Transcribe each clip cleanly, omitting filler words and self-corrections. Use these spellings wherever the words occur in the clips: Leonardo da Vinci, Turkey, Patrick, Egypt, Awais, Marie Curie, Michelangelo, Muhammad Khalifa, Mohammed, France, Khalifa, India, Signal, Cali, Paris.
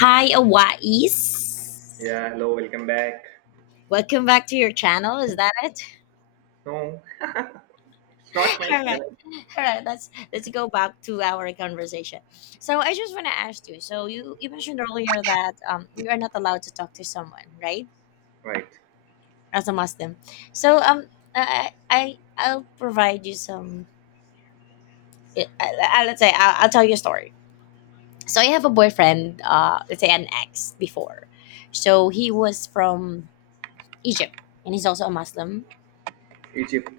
Hi, Awais. Yeah, hello, welcome back. Welcome back to your channel. Is that it? No, it's not my All right. channel. All right. Let's go back to our conversation. So I just want to ask you. So you mentioned earlier that you are not allowed to talk to someone, right? Right, As a Muslim. So I'll provide you some. Let's say I'll tell you a story. So I have a boyfriend. Let's say an ex before. So he was from Egypt, and he's also a Muslim. Egypt,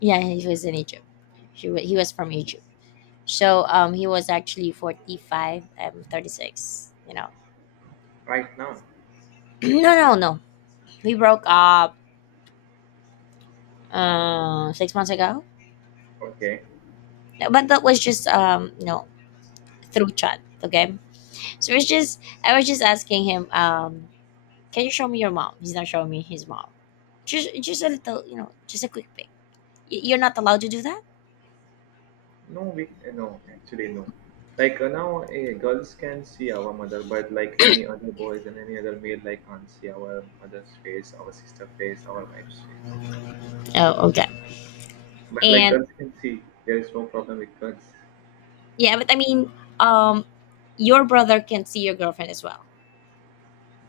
Yeah, he was in Egypt. He was from Egypt. So he was actually 45, I'm 36, you know. right now. No, no, no. We broke up 6 months ago. Okay. No, but that was just, through chat, okay? So it's just, I was just asking him, can you show me your mom? He's not showing me his mom. Just, a little, just a quick pic. You're not allowed to do that? No, we no, actually no. Now, girls can see our mother, but like any other boys and any other male, like can't see our mother's face, our sister face, our wife's face. Oh, okay. But like And girls can see, there is no problem with girls. yeah, but I mean, um, your brother can see your girlfriend as well.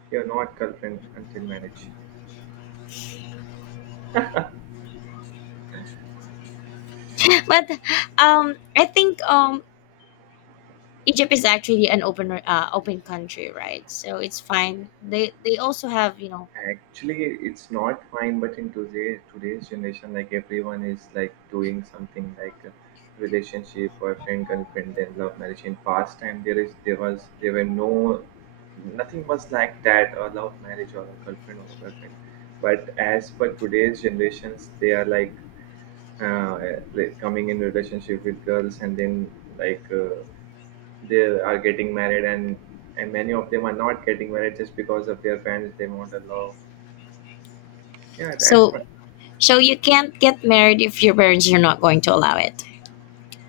You're not girlfriend until marriage. But I think Egypt is actually an open open country, right? So it's fine. They also have you know Actually, it's not fine, but in today's generation, like everyone is like doing something like a relationship, boyfriend, girlfriend, and love marriage. In past time, there were no nothing was like that a love marriage or a girlfriend or a boyfriend. But as per today's generations, they are like coming in relationship with girls, and then like uh, they are getting married, and many of them are not getting married just because of their parents. They want a love, yeah, that's so right. so you can't get married if your parents are not going to allow it.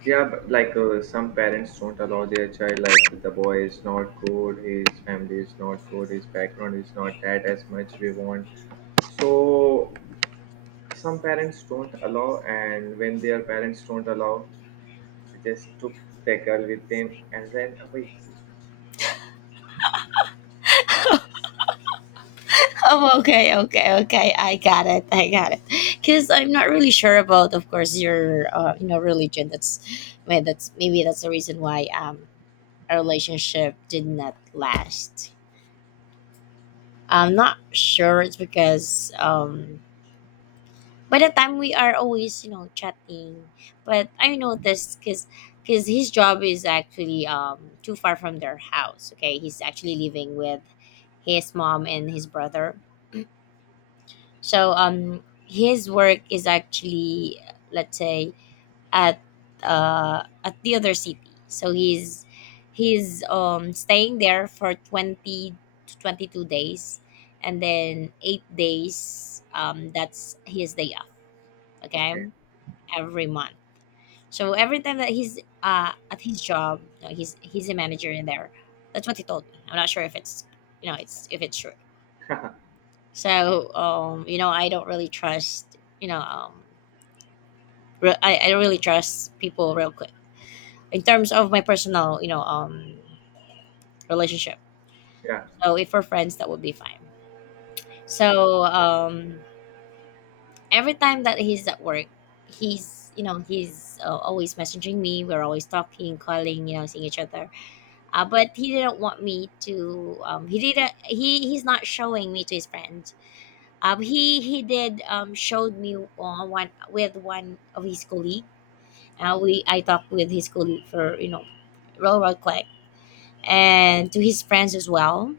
Yeah, but some parents don't allow their child, like the boy is not good, his family is not good, his background is not that as much we want. So some parents don't allow, and when their parents don't allow, they just took the girl with them and ran away. Oh, okay, okay, okay. I got it. I got it. Because I'm not really sure about, of course, your you know religion. That's maybe that's the reason why our relationship did not last. I'm not sure. It's because by the time we are always you know chatting, but I noticed because his job is actually too far from their house. Okay, he's actually living with his mom and his brother. So his work is actually, let's say, at at the other city. So he's staying there for 20 to 22 days, and then 8 days. That's his day off. Okay, Okay. every month. So every time that he's at his job, you know, he's a manager in there. That's what he told me. I'm not sure if it's you know it's if it's true. So you know, I don't really trust you know I really trust people real quick in terms of my personal relationship Yeah. so if we're friends that would be fine. So every time that he's at work he's you know he's always messaging me, we're always talking, calling, you know, seeing each other, but he didn't want me to he didn't he's not showing me to his friends. He did showed me on one with one of his colleague. We I talked with his colleague for you know real quick, and to his friends as well.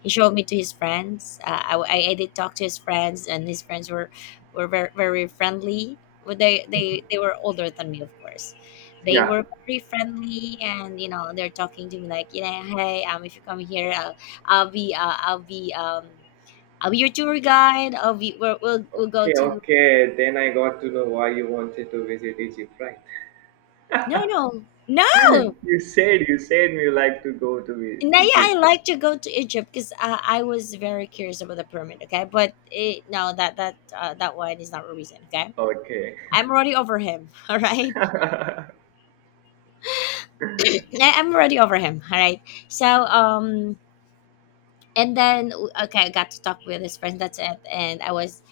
He showed me to his friends. I did talk to his friends, and his friends were very, very friendly. But they were older than me, of course. They Yeah. were very friendly, and you know they're talking to me like, you know, hey, if you come here, I'll be uh, I'll be um I'll be your tour guide. I'll be we'll go Okay. to Okay. Then I got to know why you wanted to visit Egypt, right? no no no. You said you like to go to Now, yeah, I Egypt. like to go to Egypt because I was very curious about the pyramid. Okay, but it, no, that that one is not a reason. Okay, Okay. I'm already over him. All right, I'm already over him. All right, so and then okay, I got to talk with his friend. That's it, and I was.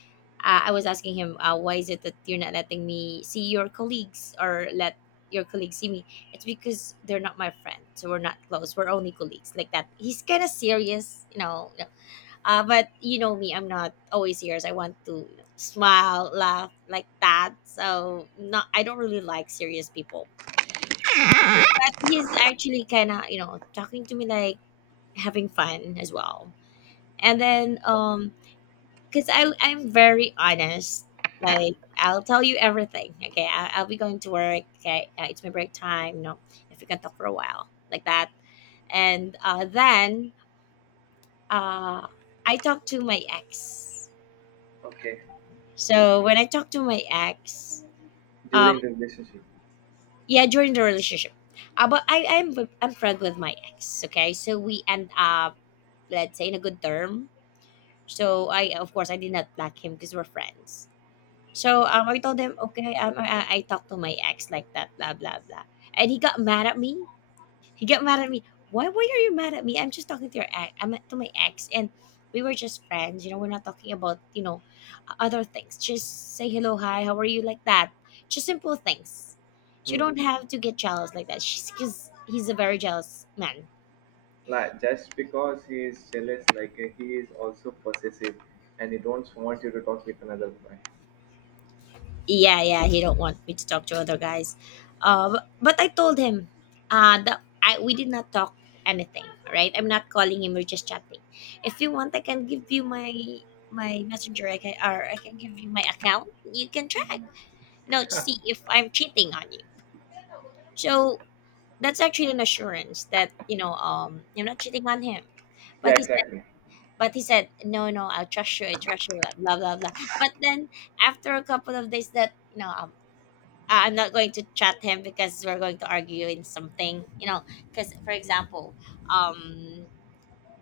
I was asking him, why is it that you're not letting me see your colleagues or let your colleagues see me? It's because they're not my friend, so we're not close. We're only colleagues, like that. He's kind of serious, you know. But you know me, I'm not always serious. I want to you know, smile, laugh like that. So not, I don't really like serious people. But he's actually kind of you know talking to me like having fun as well. And then cause I'm very honest. Like I'll tell you everything. Okay, I'll be going to work. Okay, it's my break time. You know, if we can talk for a while like that. And then uh, I talked to my ex. Okay, So when I talk to my ex, um, during the relationship. yeah, during the relationship, I'm friend with my ex. Okay, so we end up let's say in a good term. So I of course I did not block him because we're friends. So I told him okay, I talked to my ex like that, blah blah blah, and he got mad at me. He got mad at me. Why? Why are you mad at me? I'm just talking to your ex. I'm to my ex, and we were just friends. You know, we're not talking about you know other things. Just say hello, hi, how are you, like that. Just simple things. You Hmm. don't have to get jealous like that. She's because he's a very jealous man. Like just because he is jealous, he is also possessive, and he don't want you to talk with another guy. Yeah, yeah, he don't want me to talk to other guys, but, I told him that I we did not talk anything, right? I'm not calling him, we're just chatting. If you want I can give you my messenger, I can, or I can give you my account, you can track, no, to see if I'm cheating on you. So that's actually an assurance that you know you're not cheating on him. Yeah, But he said exactly. but he said no no, I'll trust you, I trust you, blah blah blah blah." But then after a couple of days that you know I'm not going to chat him because we're going to argue in something, you know. Because, for example, um,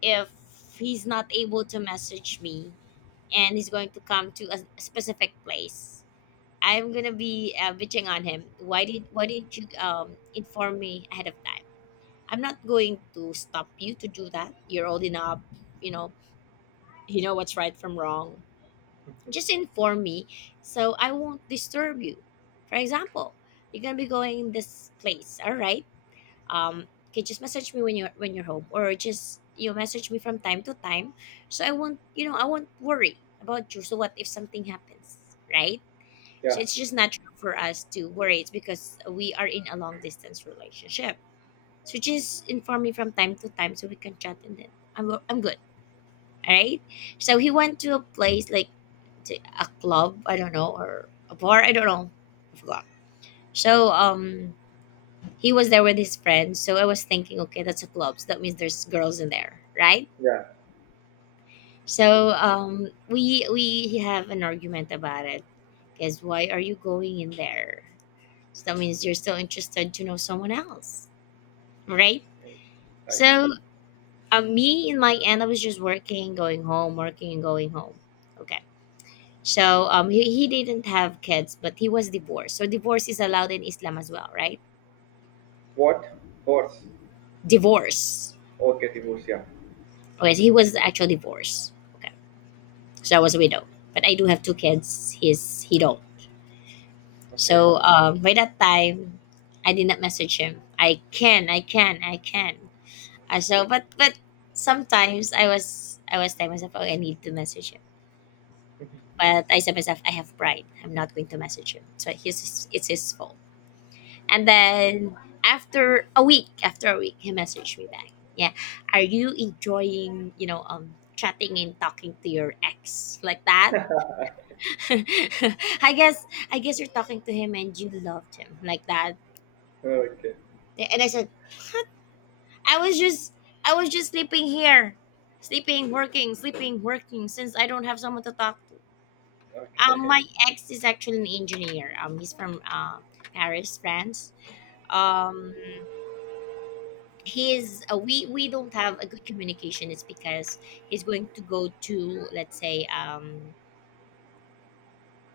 if he's not able to message me and he's going to come to a specific place, I'm gonna be bitching on him. Why didn't you inform me ahead of time? I'm not going to stop you to do that. You're old enough, you know. You know what's right from wrong, just inform me so I won't disturb you. For example, you're gonna be going this place, all right? Okay, just message me when you're home, or just you message me from time to time, so I won't you know I won't worry about you. So what if something happens, right? So Yeah, it's just natural for us to worry. It's because we are in a long distance relationship. So just inform me from time to time so we can chat and then I'm good. All right. So he went to a place like to a club, I don't know, or a bar, I don't know. I forgot. So he was there with his friends. So I was thinking, okay, that's a club. So that means there's girls in there, right? yeah. So we have an argument about it. Because why are you going in there? So that means you're still interested to know someone else, right? Like So me in my end, I was just working, going home, working and going home. Okay. So he didn't have kids, but he was divorced. So divorce is allowed in Islam as well, right? what? Horse? Divorce. Okay, divorce. Yeah. Okay, so he was actually divorced. Okay, so I was a widow, but I do have two kids. He's he don't. Okay. So by that time, I did not message him. I can, I can, I can. But sometimes I was telling myself, oh, I need to message him. But I said myself, I have pride. I'm not going to message him. So he's it's his fault. And then after a week, he messaged me back. Yeah, are you enjoying, you know, chatting and talking to your ex like that? I guess, I guess you're talking to him and you loved him like that. Okay. And I said, I was just, I was just sleeping here, sleeping, working, since I don't have someone to talk to. Okay. My ex is actually an engineer. He's from Paris, France. Um, he's we don't have a good communication is because he's going to go to, let's say, um,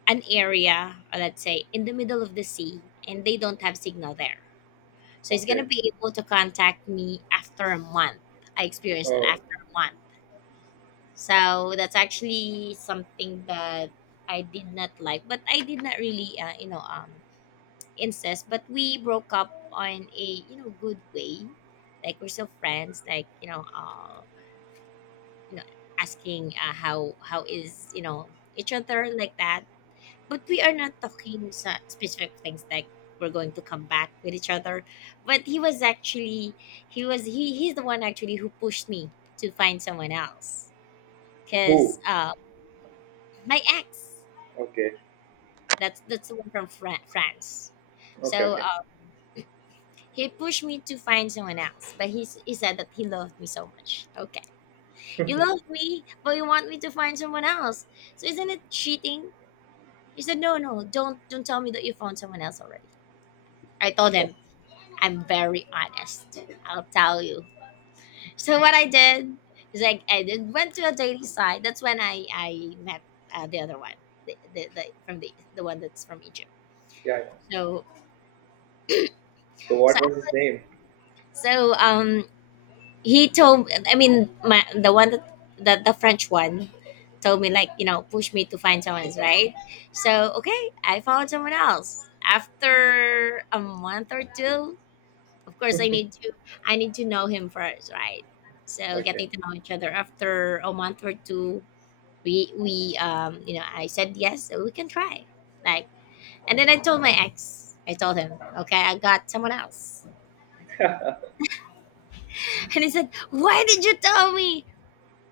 an area, or let's say in the middle of the sea, and they don't have signal there, so he's going to Okay. be able to contact me after a month. I experienced that Oh, after a month. So that's actually something that I did not like, but I did not really insist, but we broke up on a, you know, good way. Like we're still friends, like you know, asking, how how is each other like that. But we are not talking specific things like we're going to come back with each other. But he was actually, he was, he's the one actually who pushed me to find someone else who? because, my ex, Okay. that's the one from France. Okay. So Okay. He pushed me to find someone else, but he said that he loved me so much. Okay, you love me, but you want me to find someone else. So isn't it cheating? He said, "No, no, don't tell me that you found someone else already." I told Oh, him, "I'm very honest. I'll tell you." So what I did is like I did, went to a dating site. That's when I met, the other one, the one that's from Egypt. yeah, yeah. So So what I was his was, name? so um, he told, I mean my the one that, the French one, told me like, you know, push me to find someone else, right? So okay, I found someone else after a month or two. Of course I need to, I need to know him first, right? So Okay. getting to know each other after a month or two, we um, you know, I said yes so we can try, like, and then I told my ex, I told him, okay, I got someone else. And he said, why did you tell me?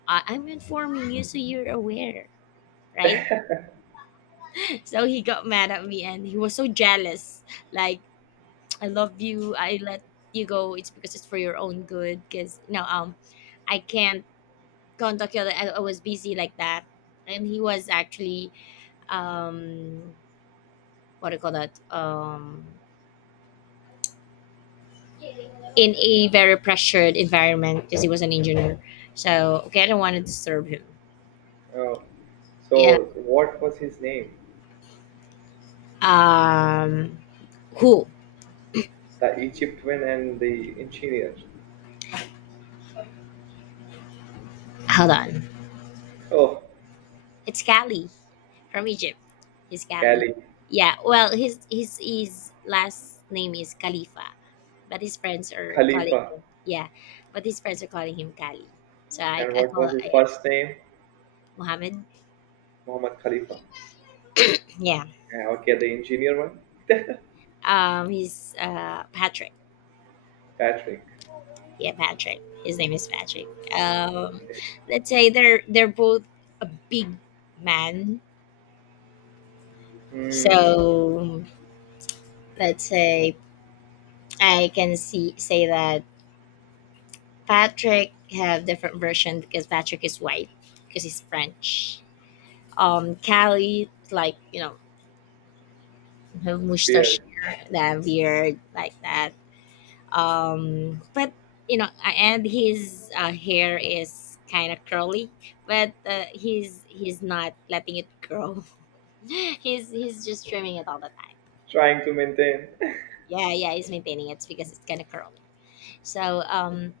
I'm informing you so you're aware, right? So he got mad at me and he was so jealous. Like, I love you, I let you go, it's because it's for your own good, because no, um, I can't contact you. I was busy like that, and he was actually, um, what do you call that? In a very pressured environment because he was an engineer. So okay, I don't want to disturb him. Oh, Yeah. so what was his name? Um, who? The Egyptian and the engineer. Hold on. Oh, It's Kali from Egypt. He's Kali. Cali, Yeah. Well, his last name is Khalifa, but his friends are calling Khalifa. him. Yeah, but his friends are calling him Kali. So I, And I what call, was his yeah, first name? Mohammed. Muhammad Khalifa. Yeah. Yeah, okay, the engineer one? He's Patrick. Patrick. Yeah, Patrick. His name is Patrick. Um, Okay. let's say they're both a big man. Hmm, So let's say I can see say that Patrick have different version because Patrick is white because he's French. Callie, like, you know, her mustache, weird. that beard like that, um, but you know, and his, hair is kind of curly, but he's not letting it grow. He's just trimming it all the time. Trying to maintain. Yeah, yeah, he's maintaining it because it's kind of curly. So um,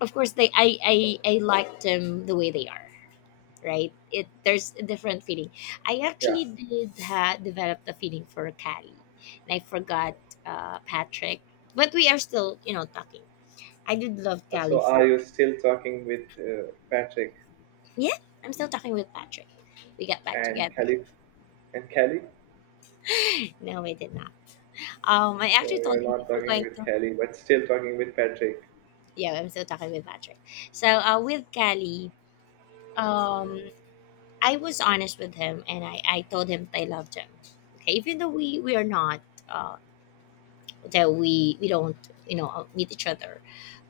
of course they, I liked them the way they are, right? It, there's a different feeling. I Yeah. actually did develop the feeling for Callie, and I forgot, Patrick, but we are still, you know, talking. I did love Cali So are for. you still talking with Patrick Yeah, I'm still talking with Patrick. We got back and together. Khalif and Kelly? No, we did not. I So actually told you're him if not we're talking going with to. Kelly, but still talking with Patrick. Yeah, I'm still talking with Patrick. So with Kelly, um, I was honest with him and I told him that I loved him. Okay, even though we are not. Um, that we don't, you know, meet each other,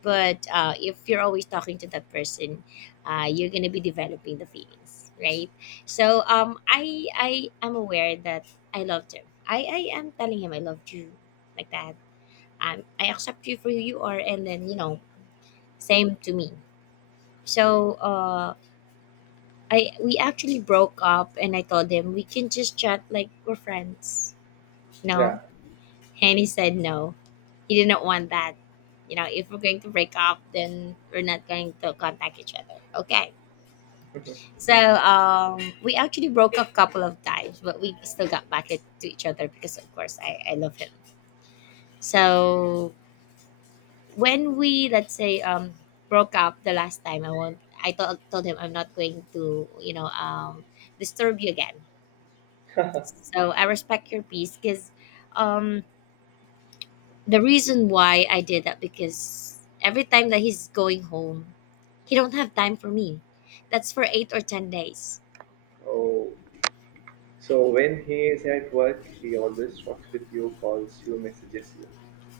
but if you're always talking to that person, you're gonna be developing the feelings, right? So um, I am aware that I loved him. I am telling him I loved you, like that. Um, I accept you for who you are, and then, you know, same to me. So uh, I we actually broke up, and I told him we can just chat like we're friends. Yeah. No. And he said no. He didn't want that. You know, if we're going to break up, then we're not going to contact each other. Okay. So we actually broke up a couple of times, but we still got back to each other because, of course, I love him. So when we, let's say, broke up the last time, I won't. I told him I'm not going to, you know, disturb you again. So I respect your peace because um, the reason why I did that because every time that he's going home, he don't have time for me. That's for 8 or 10 days. Oh. So when he is at work, he always talks with you, calls you, messages you.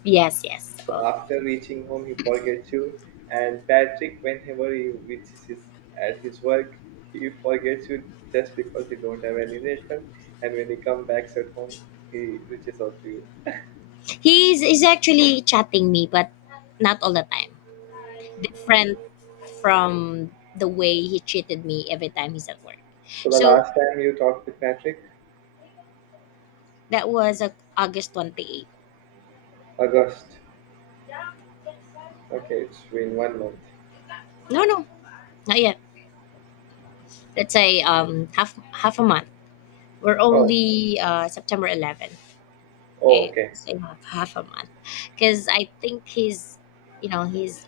Yes, yes. So Oh. after reaching home, he forgets you. And Patrick, whenever he reaches his, at his work, he forgets you just because he don't have any network. And when he comes back at home, he reaches out to you. He's actually chatting me, but not all the time. Different from the way he treated me every time he's at work. So the So last time you talked with Patrick, that was August 28th. August. Okay, it's been 1 month. No, no, not yet. Let's say um, half half a month. We're Oh, only September 11. oh, Okay, okay. so half a month because I think he's, you know, he's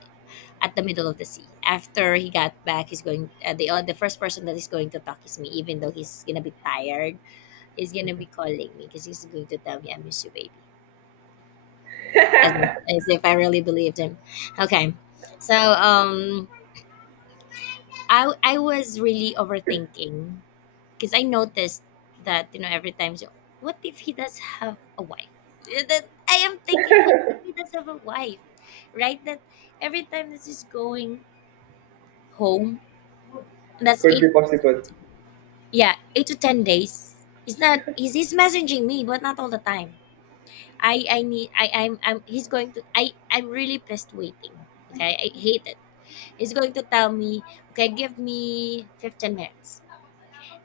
at the middle of the sea. After he got back, he's going, the first person that is going to talk is me. Even though he's gonna be tired, he's gonna be calling me because he's going to tell me, I miss you, baby. As if I really believed him. Okay. So um, I was really overthinking because I noticed that, you know, every time, so what if he does have a wife? Eh, that I am thinking, what if he does have a wife, right? That every time this is going home, and that's Could be eight, possible. yeah, 8 to 10 days, he's messaging me but not all the time. I'm, he's going to, I'm really pissed waiting. Okay, I hate it. He's going to tell me, okay, give me 15 minutes.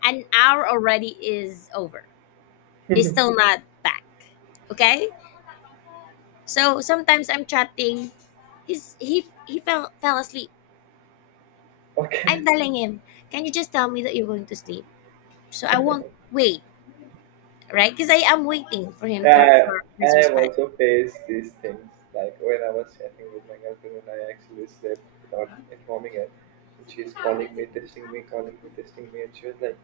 An hour already is over, he's still not back. Okay? So sometimes I'm chatting. He fell asleep. Okay. I'm telling him, can you just tell me that you're going to sleep? So I won't wait, right? Because I am waiting for him to, Yeah, for I his I have response. also faced these things. Like when I was chatting with my girlfriend, and I actually slept without informing her, and she's calling me, texting me, calling me, texting me, and she was like,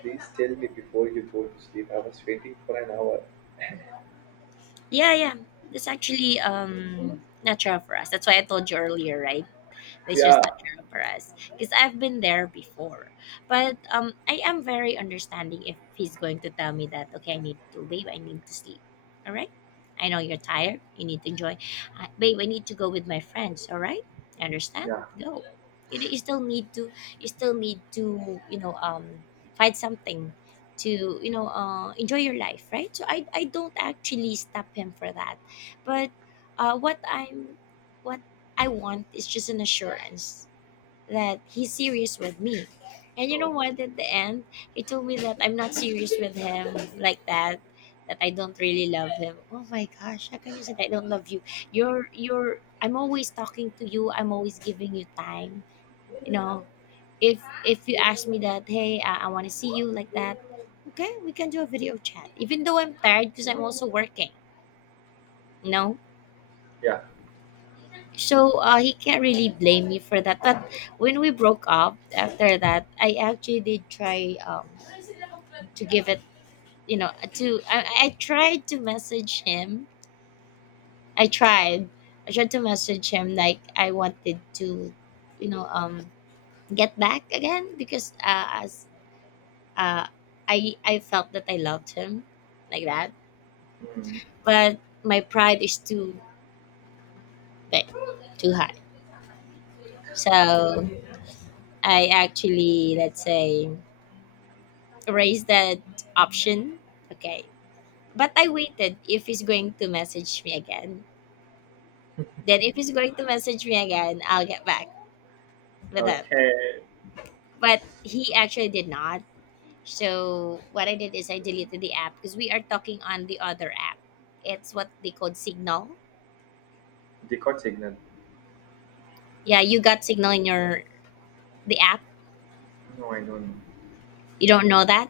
"Please tell me before you go to sleep." I was waiting for an hour. Yeah, yeah. That's actually natural for us. That's why I told you earlier, right? It's Yeah. just not General Perez because I've been there before. But I am very understanding if he's going to tell me that, okay, I need to, babe, I need to sleep. All right, I know you're tired. You need to enjoy, babe. I need to go with my friends. All right, I understand. Yeah. Go. You still need to, you still need to, you know, um, find something to, you know, enjoy your life, right? So I don't actually stop him for that, but uh, what i'm what I want is just an assurance that he's serious with me. And you know No. what? At the end, he told me that I'm not serious with him like that. That I don't really love him. Oh my gosh! How can you say that I don't love you? You're you're. I'm always talking to you. I'm always giving you time. You know, if you ask me that, hey, I want to see you like that. Okay, we can do a video chat. Even though I'm tired because I'm also working. No. Yeah. So he can't really blame me for that. But when we broke up after that, I actually did try to give it, you know, to I tried to message him. I tried. I tried to message him like I wanted to, you know, get back again because as uh, I felt that I loved him, like that. Mm. But my pride is too big, too high. So I actually, let's say, erase that option. Okay. But I waited if he's going to message me again. Then if he's going to message me again, I'll get back with him. Okay. But he actually did not. So what I did is I deleted the app because we are talking on the other app. It's what they called Signal. The court signal. Yeah, you got Signal in your, the app. No, I don't know. You don't know that?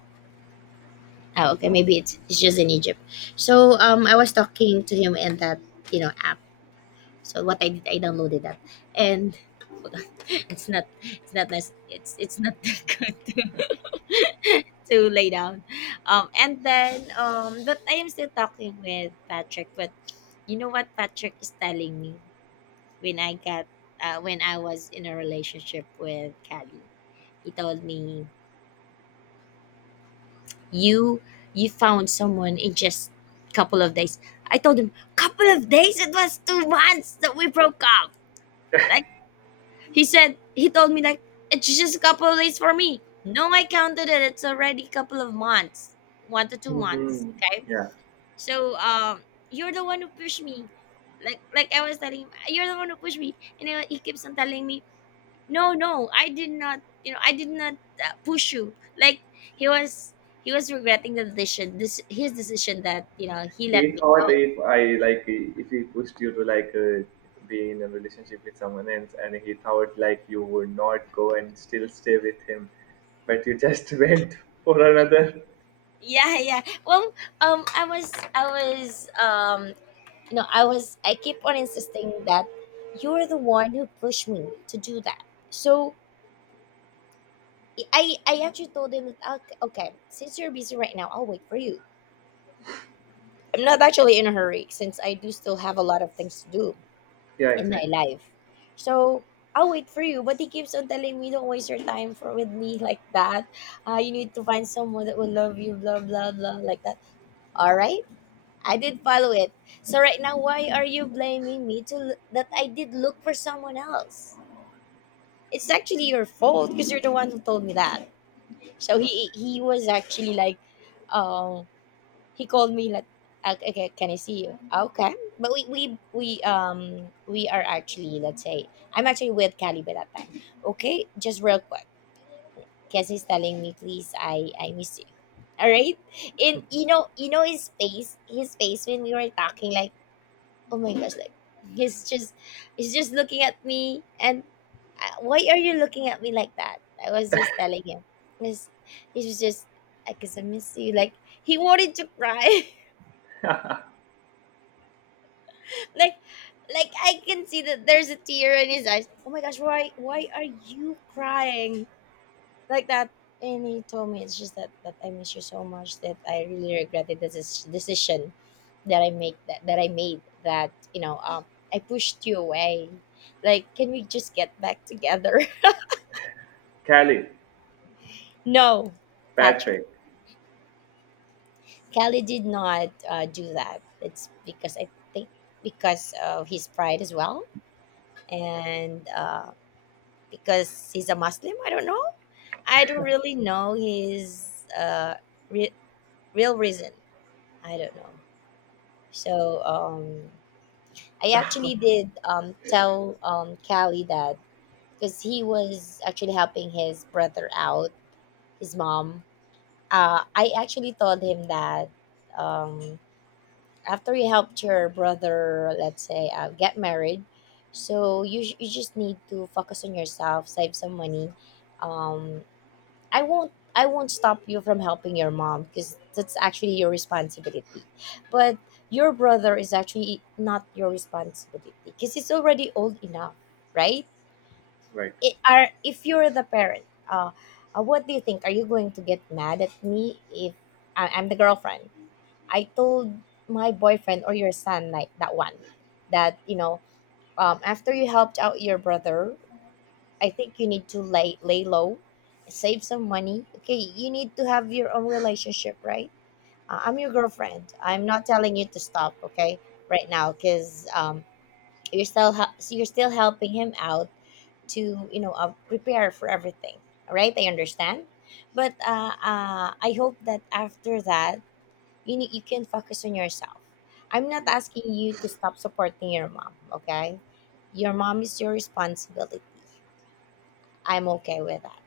Oh, okay. No. Maybe it's just in Egypt. So I was talking to him in that, you know, app. So what I did, I downloaded that, and it's not, it's not nice, it's not that good to, to lay down, um, and then um, but I am still talking with Patrick. But you know what Patrick is telling me? When I got, when I was in a relationship with Callie, he told me, you you found someone in just couple of days. I told him, couple of days, it was 2 months that we broke up. He said, he told me like, it's just a couple of days for me. No, I counted it. It's already a couple of months, 1 to 2 months. Mhm. Okay, Yeah. so you're the one who pushed me. Like I was telling him, you're the one who pushed me, and he keeps on telling me, no, no, I did not. You know, I did not push you. Like he was he was regretting the decision, this his decision that you know he let He me thought go. if I like if he pushed you to like be in a relationship with someone else, and he thought like you would not go and still stay with him, but you just went for another. Yeah, yeah. Well, I was No, I keep on insisting that you're the one who pushed me to do that. So I actually told him that okay, okay, since you're busy right now, I'll wait for you. I'm not actually in a hurry since I do still have a lot of things to do Yeah, in my exactly. life. So I'll wait for you, but he keeps on telling me, "Don't waste your time for with me like that. You need to find someone that will love you, blah blah blah, like that." All right, I did follow it. So right now, why are you blaming me to that I did look for someone else? It's actually your fault because you're the one who told me that. So Correct. he was actually like, um, he called me like, "Okay, okay, can I see you? Okay, but we are actually let's say I'm actually with Cali by that time. Okay, just real quick, because he's telling me, please, I miss you. All right, and you know his face when we were talking like oh my gosh like he's just he's just looking at me and why are you looking at me like that. I was just telling him, he's, he was just I guess I miss you. Like he wanted to cry like like I can see that there's a tear in his eyes. Oh my gosh, why are you crying like that? And he told me it's just that I miss you so much that I really regretted decision that that I made that you know I pushed you away. Like can we just get back together? Callie, No, Patrick. Patrick, Kelly did not do that. It's because I think because of his pride as well, and because he's a Muslim. I don't know. I don't really know his re- real reason. I don't know. So I actually did tell Callie that because he was actually helping his brother out, his mom. I actually told him that um, after you helped your brother, let's say, get married, so you, you just need to focus on yourself, save some money, um, I won't stop you from helping your mom because that's actually your responsibility. But your brother is actually not your responsibility because he's already old enough, right? right? It, are If you're the parent, uh, what do you think? Are you going to get mad at me if I'm the girlfriend? I told my boyfriend or your son like that one, that you know after you helped out your brother I think you need to lay low, save some money. Okay, you need to have your own relationship, right? I'm your girlfriend. I'm not telling you to stop, okay, right now, because you're still helping him out to you know prepare for everything. All right, I understand, but I hope that after that you can focus on yourself. I'm not Yeah, asking you to stop supporting your mom, okay? Your mom is your responsibility. I'm okay with that.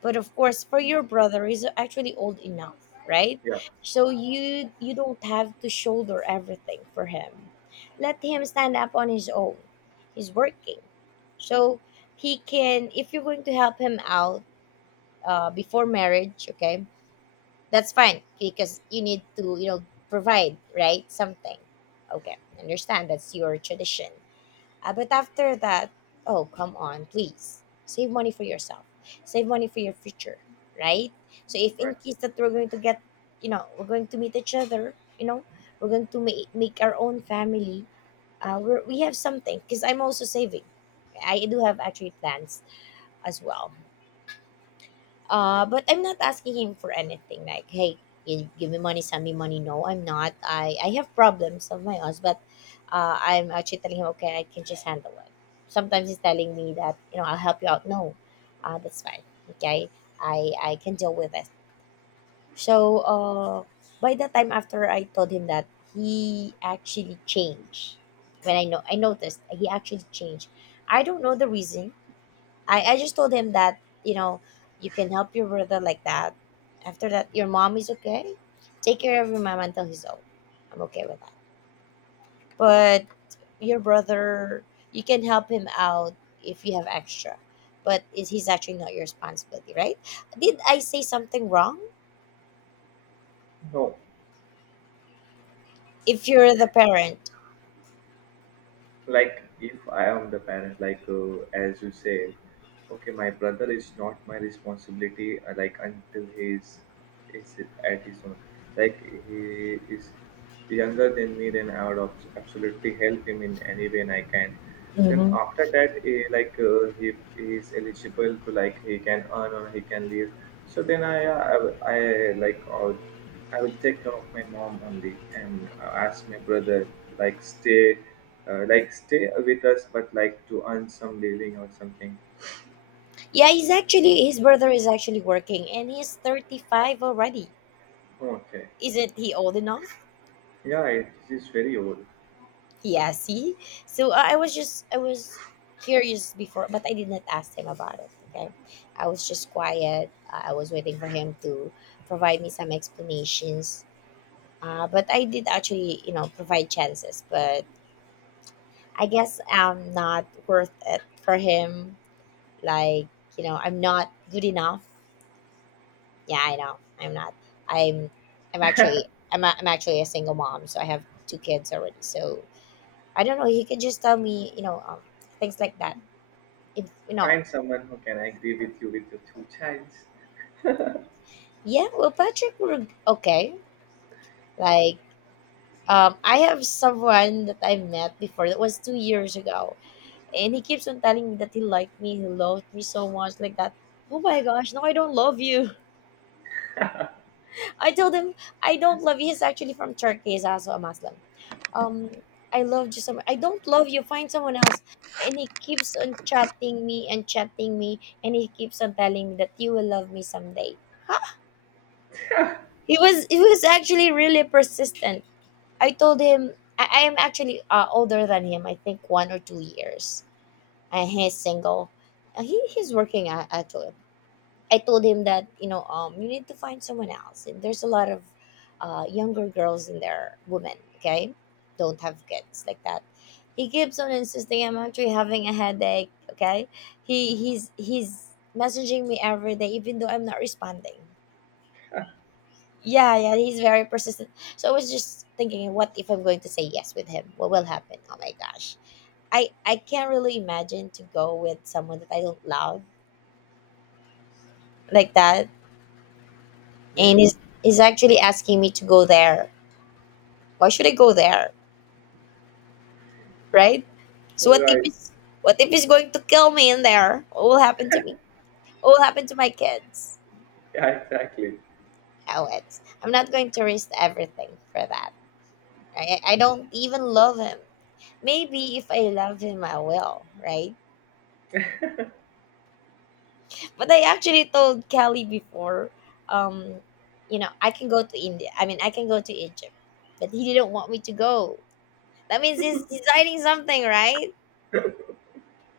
But of course for your brother he's actually old enough, right? yeah, So you don't have to shoulder everything for him. Let him stand up on his own. He's working. So he can, if you're going to help him out before marriage, okay, that's fine because you need to you know provide, right, something. Okay, understand that's your tradition. But after that, oh, come on, please. Save money for yourself. Save money for your future, right? So if right. in case that we're going to get, you know, we're going to meet each other, you know, we're going to make our own family, we have something because I'm also saving. I do have actually plans as well. But I'm not asking him for anything. Like, hey, you give me money, send me money. No, I'm not. I have problems of my own, but I'm actually telling him, okay, I can just handle it. Sometimes he's telling me that, you know, I'll help you out. No, that's fine. Okay, I can deal with it. So by the time after I told him that, he actually changed. When I know I noticed he actually changed. I don't know the reason. I just told him that, you know, you can help your brother like that. After that, your mom is okay. Take care of your mom until he's old. I'm okay with that. But your brother, you can help him out if you have extra. He's actually not your responsibility, right? Did I say something wrong? No, If you're the parent. like if I am the parent as you said, okay, my brother is not my responsibility, like until he is at his own, like he is younger than me, then I would absolutely help him in any way I can. Then hmm after that, he is eligible to like he can earn or he can leave. So then I like uh, I will take care of my mom only, and ask my brother to like stay with us, but like to earn some living or something. Yeah, he's actually, his brother is actually working and he's 35 already. Okay. Isn't he old enough? Yeah, it is very old. Yeah, see? So I was curious before, but I did not ask him about it, okay? I was just quiet. I was waiting for him to provide me some explanations. But I did actually, you know, provide chances, but I guess I'm not worth it for him. Like, you know, I'm not good enough. Yeah, I know. I'm not. I'm, I'm actually a single mom, so I have two kids already. So I don't know. He could just tell me, you know, things like that, it's you know. Find someone who can agree with you with your two childs. Yeah, well, Patrick were okay. Like I have someone that I met before. That was 2 years ago, and he keeps on telling me that he liked me, he loved me so much like that. Oh my gosh, no, I don't love you. I told him I don't love you. He's actually from Turkey. He's also a Muslim. um I loved you so much, I don't love you, find someone else. And he keeps on chatting me and chatting me, and he keeps on telling me that you will love me someday. He was actually really persistent. I told him I am actually older than him. I think 1 or 2 years, and he's single. He's working actually. I told him that you know you need to find someone else. There's a lot of younger girls in there, women. Okay, don't have kids like that. He keeps on insisting. I'm actually having a headache. Okay, he's messaging me every day even though I'm not responding. Yeah, yeah, he's very persistent. So I was just thinking, what if I'm going to say yes with him? What will happen? Oh my gosh, I can't really imagine to go with someone that I don't love like that. And Hmm? he's actually asking me to go there. Why should I go there, right? So what if Right. he's, what if he's going to kill me in there? What will happen to me? What will happen to my kids? Yeah, exactly. Oh, it's I'm not going to risk everything for that. I don't even love him. Maybe if I love him, I will, right? But I actually told Kelly before, um, you know, I can go to India. I mean, I can go to Egypt, but he didn't want me to go. That means he's designing something, right?